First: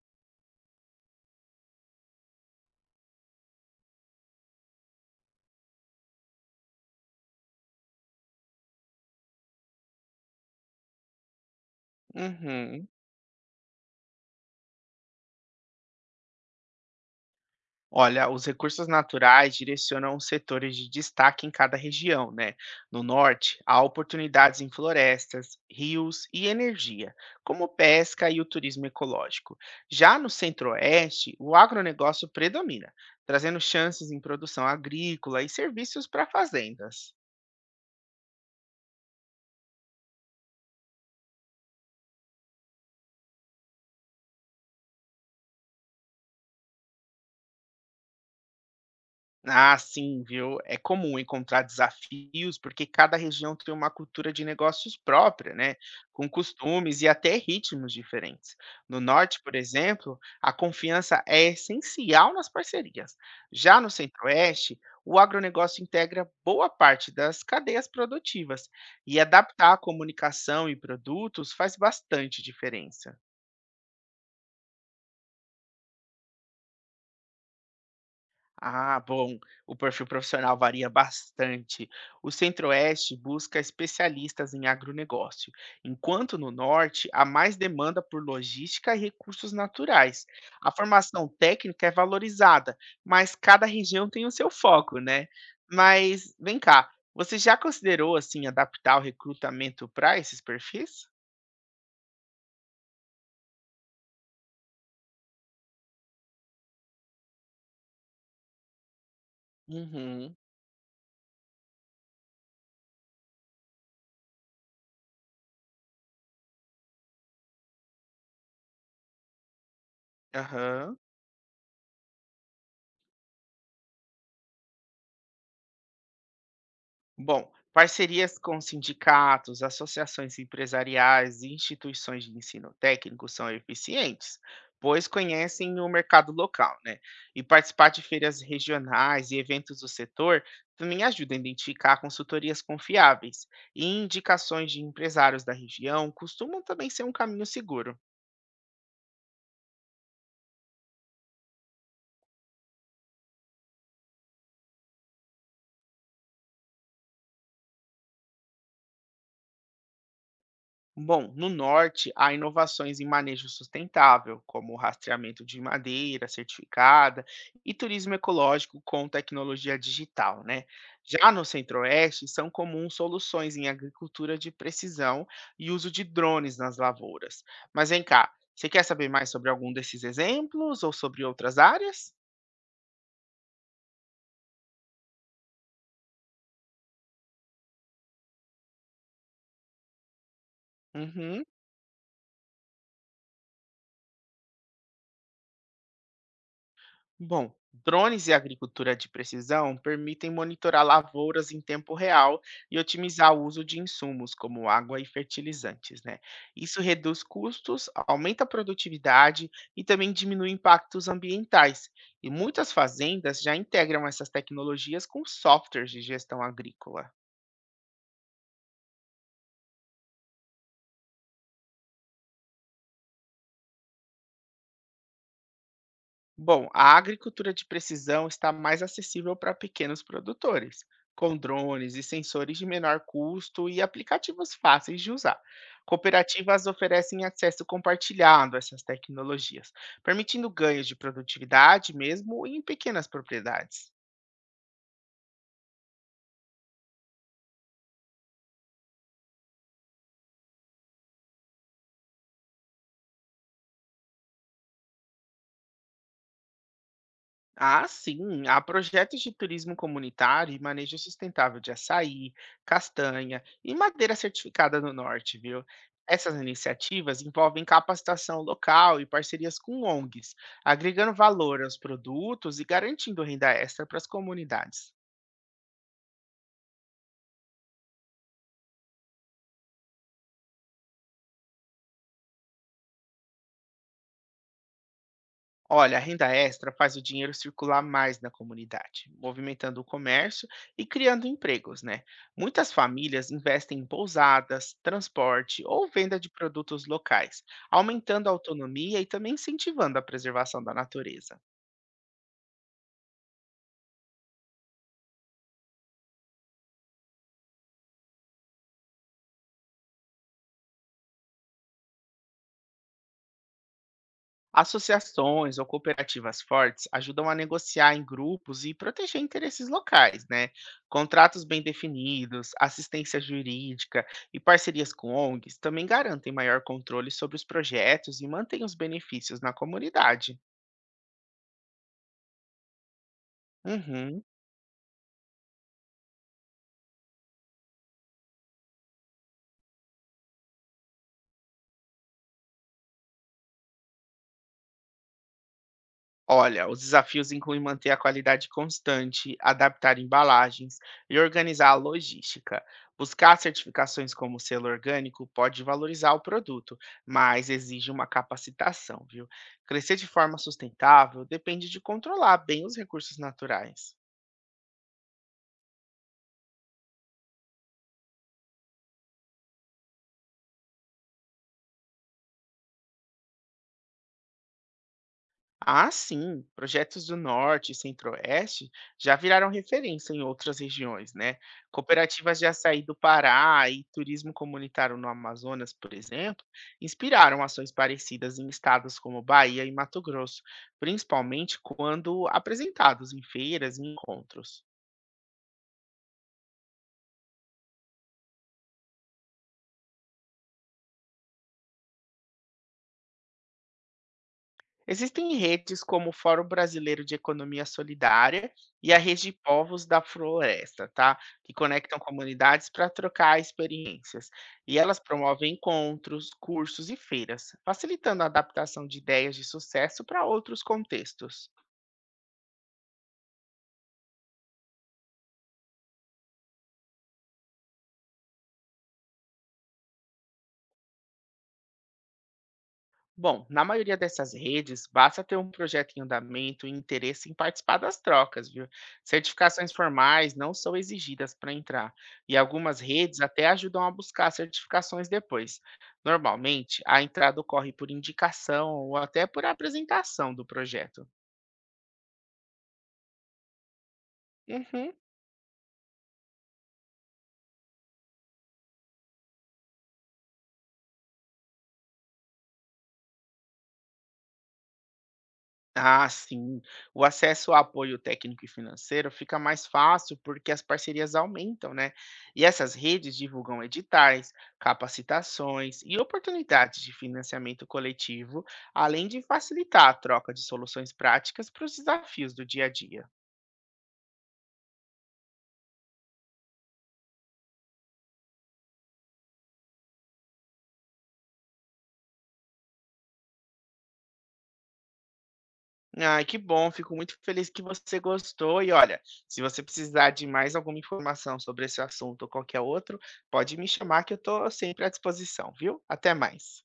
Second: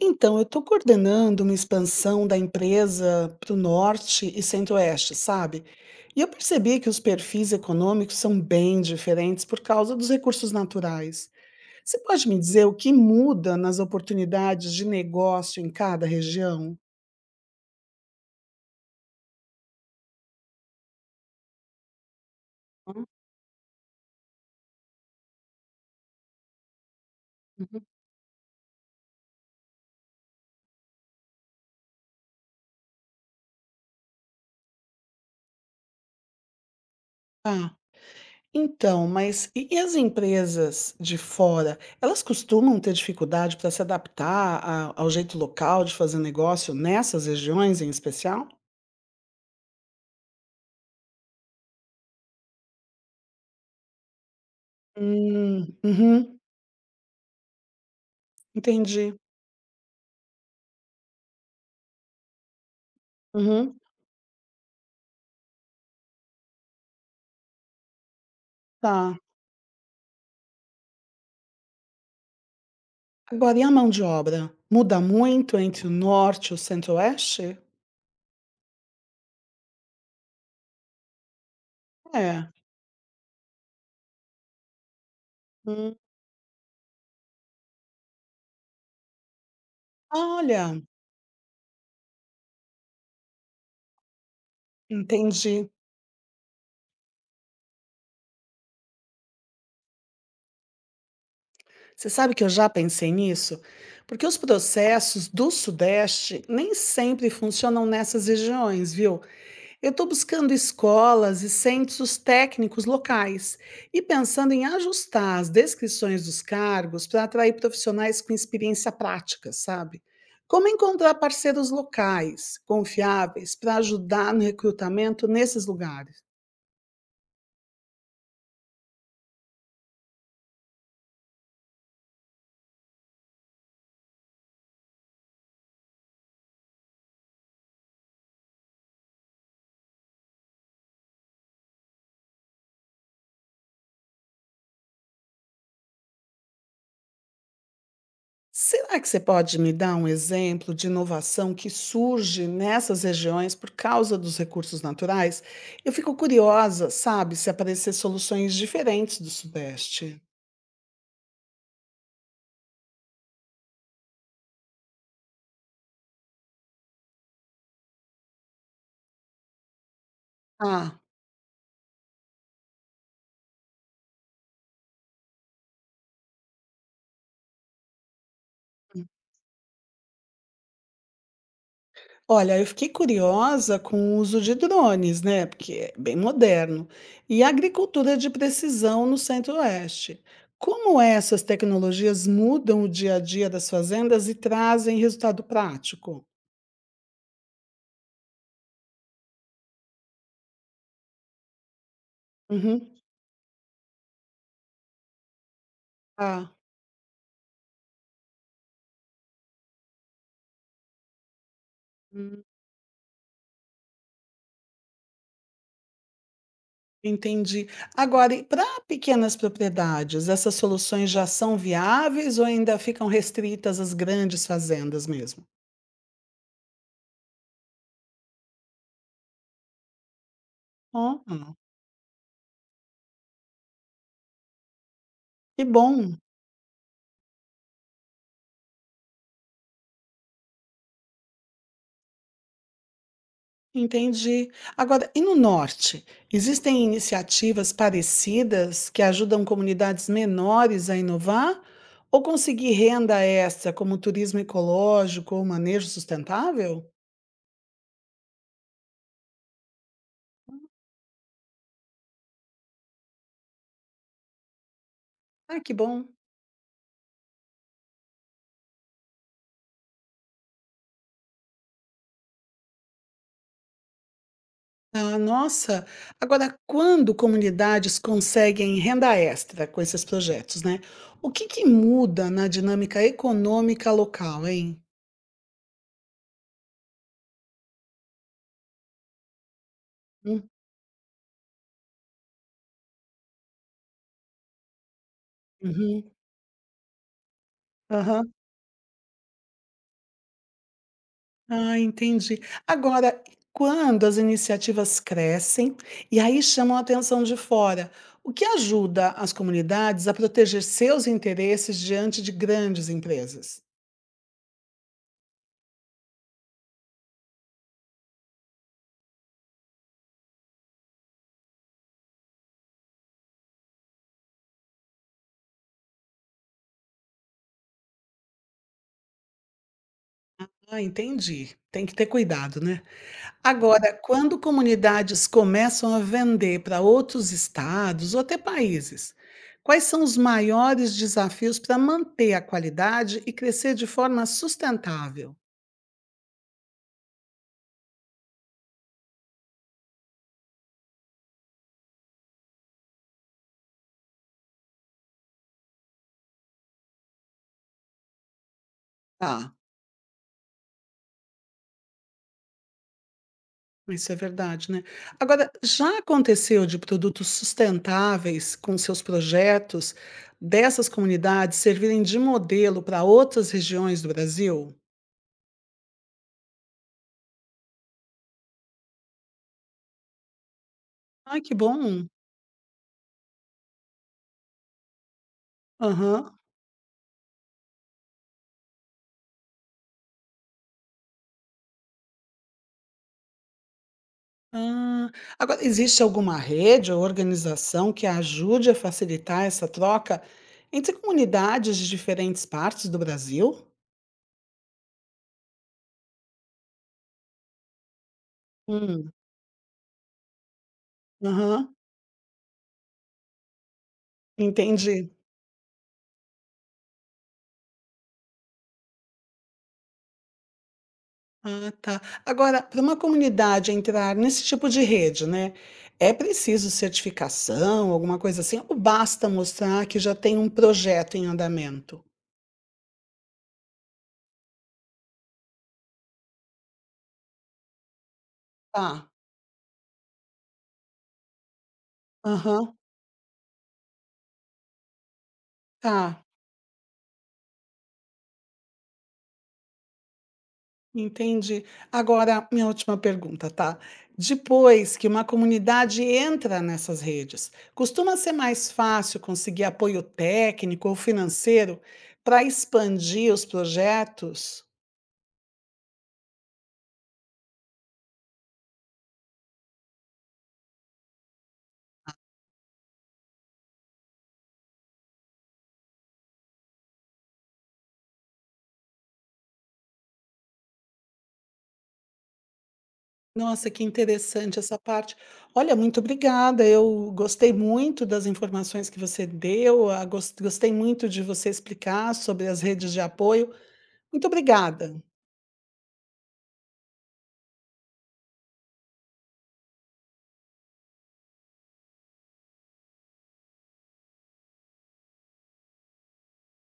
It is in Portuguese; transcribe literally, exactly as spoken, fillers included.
Então, eu estou coordenando uma expansão da empresa para o norte e centro-oeste, sabe? E eu percebi que os perfis econômicos são bem diferentes por causa dos recursos naturais. Você pode me dizer o Uhum. que muda nas oportunidades de negócio em cada região? Olha, os recursos naturais direcionam os setores de destaque em cada região, né? No Hum. norte, há oportunidades em florestas, rios e energia, como Uhum. pesca e o turismo ecológico. Já no centro-oeste, o agronegócio predomina, trazendo chances em produção agrícola e serviços para fazendas. Ah, então, mas e, e as empresas de fora, elas costumam ter dificuldade para se adaptar a- ao jeito local de fazer negócio nessas regiões em especial? Ah, sim, viu? É comum encontrar desafios porque cada região tem uma cultura de negócios própria, Hum, né? Com uhum. costumes e até ritmos diferentes. No Entendi. norte, por exemplo, a confiança é essencial nas parcerias. Uhum, Já no centro-oeste, o agronegócio integra boa parte das cadeias produtivas tá. e adaptar a comunicação e produtos faz bastante diferença. Agora, e a mão de obra? Muda muito entre o norte e o centro-oeste? Ah, bom. O perfil profissional varia bastante. O É. Centro-Oeste busca especialistas em agronegócio, Hum, enquanto no Norte há mais demanda por logística e recursos naturais. A olha, formação técnica é valorizada, mas cada região tem o seu foco, né? entendi. Mas vem cá, você já considerou assim adaptar o recrutamento para esses perfis? Você sabe que eu já pensei nisso? Porque os processos do sudeste nem sempre funcionam nessas regiões, viu? Eu estou Uhum. buscando escolas e centros técnicos locais e pensando em ajustar as descrições dos cargos para atrair profissionais com experiência prática, sabe? Como Aham. encontrar parceiros locais confiáveis para ajudar no recrutamento nesses lugares? Bom, parcerias com sindicatos, associações empresariais e instituições de ensino técnico são eficientes, pois conhecem o mercado local, né? E participar de feiras regionais e eventos do setor também ajuda a identificar consultorias confiáveis. E indicações de empresários da região costumam também ser um caminho seguro. Será que você pode me dar um exemplo de inovação que surge nessas regiões por causa dos recursos naturais? Eu fico curiosa, sabe, se aparecer soluções diferentes do Sudeste. Bom, no norte há inovações em manejo sustentável, como o rastreamento de madeira certificada e turismo ecológico com tecnologia digital, né? Ah. Já no centro-oeste são comuns soluções em agricultura de precisão e uso de drones nas lavouras. Mas vem cá, você quer saber mais sobre algum desses exemplos ou sobre outras áreas? Olha, eu fiquei curiosa com o uso de drones, né? Porque é bem moderno. E a agricultura de precisão no Centro-Oeste. Como essas Uhum. tecnologias mudam o dia a dia das fazendas e trazem resultado prático? Bom, drones e agricultura de precisão permitem monitorar lavouras em tempo real e Uhum. otimizar o uso de insumos como água e fertilizantes, né? Ah. Isso reduz custos, aumenta a produtividade e também diminui impactos ambientais. E Hum. muitas fazendas já integram essas tecnologias com softwares de gestão agrícola. Entendi. Agora, e para pequenas propriedades, essas soluções já são viáveis ou ainda ficam restritas às grandes fazendas mesmo? Bom, a agricultura de precisão está mais acessível para pequenos produtores, Oh, com drones e sensores de menor custo e aplicativos fáceis de usar. que bom. Cooperativas oferecem acesso compartilhado a essas tecnologias, permitindo ganhos de produtividade mesmo em pequenas propriedades. Entendi. Agora, e no norte? Existem iniciativas parecidas que ajudam comunidades menores a inovar ou conseguir renda extra, como turismo ecológico ou manejo sustentável? Ah, sim. Há projetos de turismo comunitário e manejo sustentável de açaí, castanha e madeira certificada no norte, Ah, viu? que bom. Essas iniciativas envolvem capacitação local e parcerias com O N Gs, agregando valor aos produtos e garantindo renda extra para as comunidades. Ah, nossa. Agora, quando comunidades conseguem renda extra com esses projetos, né? O que que muda na dinâmica econômica local, hein? Olha, a renda extra faz o dinheiro circular mais na comunidade, movimentando o Hum. comércio e criando empregos, né? Muitas famílias investem em pousadas, transporte ou Uhum. venda de produtos locais, aumentando Aham. a autonomia e também incentivando a preservação da natureza. Ah, entendi. Agora, e quando as iniciativas crescem e aí chamam a atenção de fora, o que ajuda as comunidades a proteger seus interesses diante de grandes empresas? Associações ou cooperativas fortes ajudam a negociar em grupos e proteger interesses locais, né? Contratos bem definidos, assistência jurídica e parcerias com O N Gs também garantem maior controle sobre os projetos e mantêm os benefícios na comunidade. Ah, entendi. Tem que ter cuidado, né? Agora, Uhum. quando comunidades começam a vender para outros estados ou até países, quais são os maiores desafios para manter a qualidade e crescer de forma sustentável? Olha, os desafios incluem manter a qualidade constante, adaptar embalagens e organizar a logística. Buscar certificações como selo orgânico pode valorizar o produto, mas exige uma capacitação, viu? Tá. Crescer de forma sustentável depende de controlar bem os recursos naturais. Isso é verdade, né. Agora, já aconteceu de produtos sustentáveis com seus projetos dessas comunidades servirem de modelo para outras regiões do Brasil? Ah, sim, projetos do Norte e Centro-Oeste já viraram referência em outras regiões, né? Ai, que bom. Cooperativas de açaí do Pará e turismo comunitário no Amazonas, por Aham. exemplo, inspiraram ações parecidas em estados como Bahia e Mato Grosso, principalmente quando apresentados em feiras e encontros. Ah, agora existe alguma rede ou organização que ajude a facilitar essa troca entre comunidades de diferentes partes do Brasil? Existem redes como o Fórum Brasileiro de Economia Solidária e a Hum, Rede de Povos da Floresta, tá? Que aham, conectam comunidades para trocar experiências. E elas entendi. promovem encontros, cursos e feiras, facilitando a adaptação de ideias de sucesso para outros contextos. Ah, tá. Agora, para uma comunidade entrar nesse tipo de rede, né, é preciso certificação, alguma coisa assim, ou basta mostrar que já tem um projeto em andamento? Bom, na maioria dessas redes, basta ter um projeto em andamento e interesse em participar das trocas, viu? Tá. Certificações formais não são exigidas para entrar, e Aham. algumas redes até ajudam a buscar certificações depois. Tá. Normalmente, a entrada ocorre por indicação ou até por apresentação do projeto. Entendi. Agora, minha última pergunta, tá? Uhum. Depois que uma comunidade entra nessas redes, costuma ser mais fácil conseguir apoio técnico ou financeiro para expandir os projetos? Ah, sim. O acesso a apoio técnico e financeiro fica mais fácil porque as parcerias aumentam, né? E essas redes divulgam editais, capacitações e oportunidades de financiamento coletivo, além de facilitar a troca de soluções práticas para os desafios do dia a dia. Nossa, que interessante essa parte. Olha, muito obrigada. Eu gostei muito das informações que você deu, ah, gos- gostei muito de você explicar sobre as redes de apoio. Muito obrigada. Ai, que bom, fico muito feliz que você gostou. E olha, se você precisar de mais alguma informação sobre esse assunto ou qualquer outro, pode me chamar que eu estou sempre à disposição, viu? Até mais.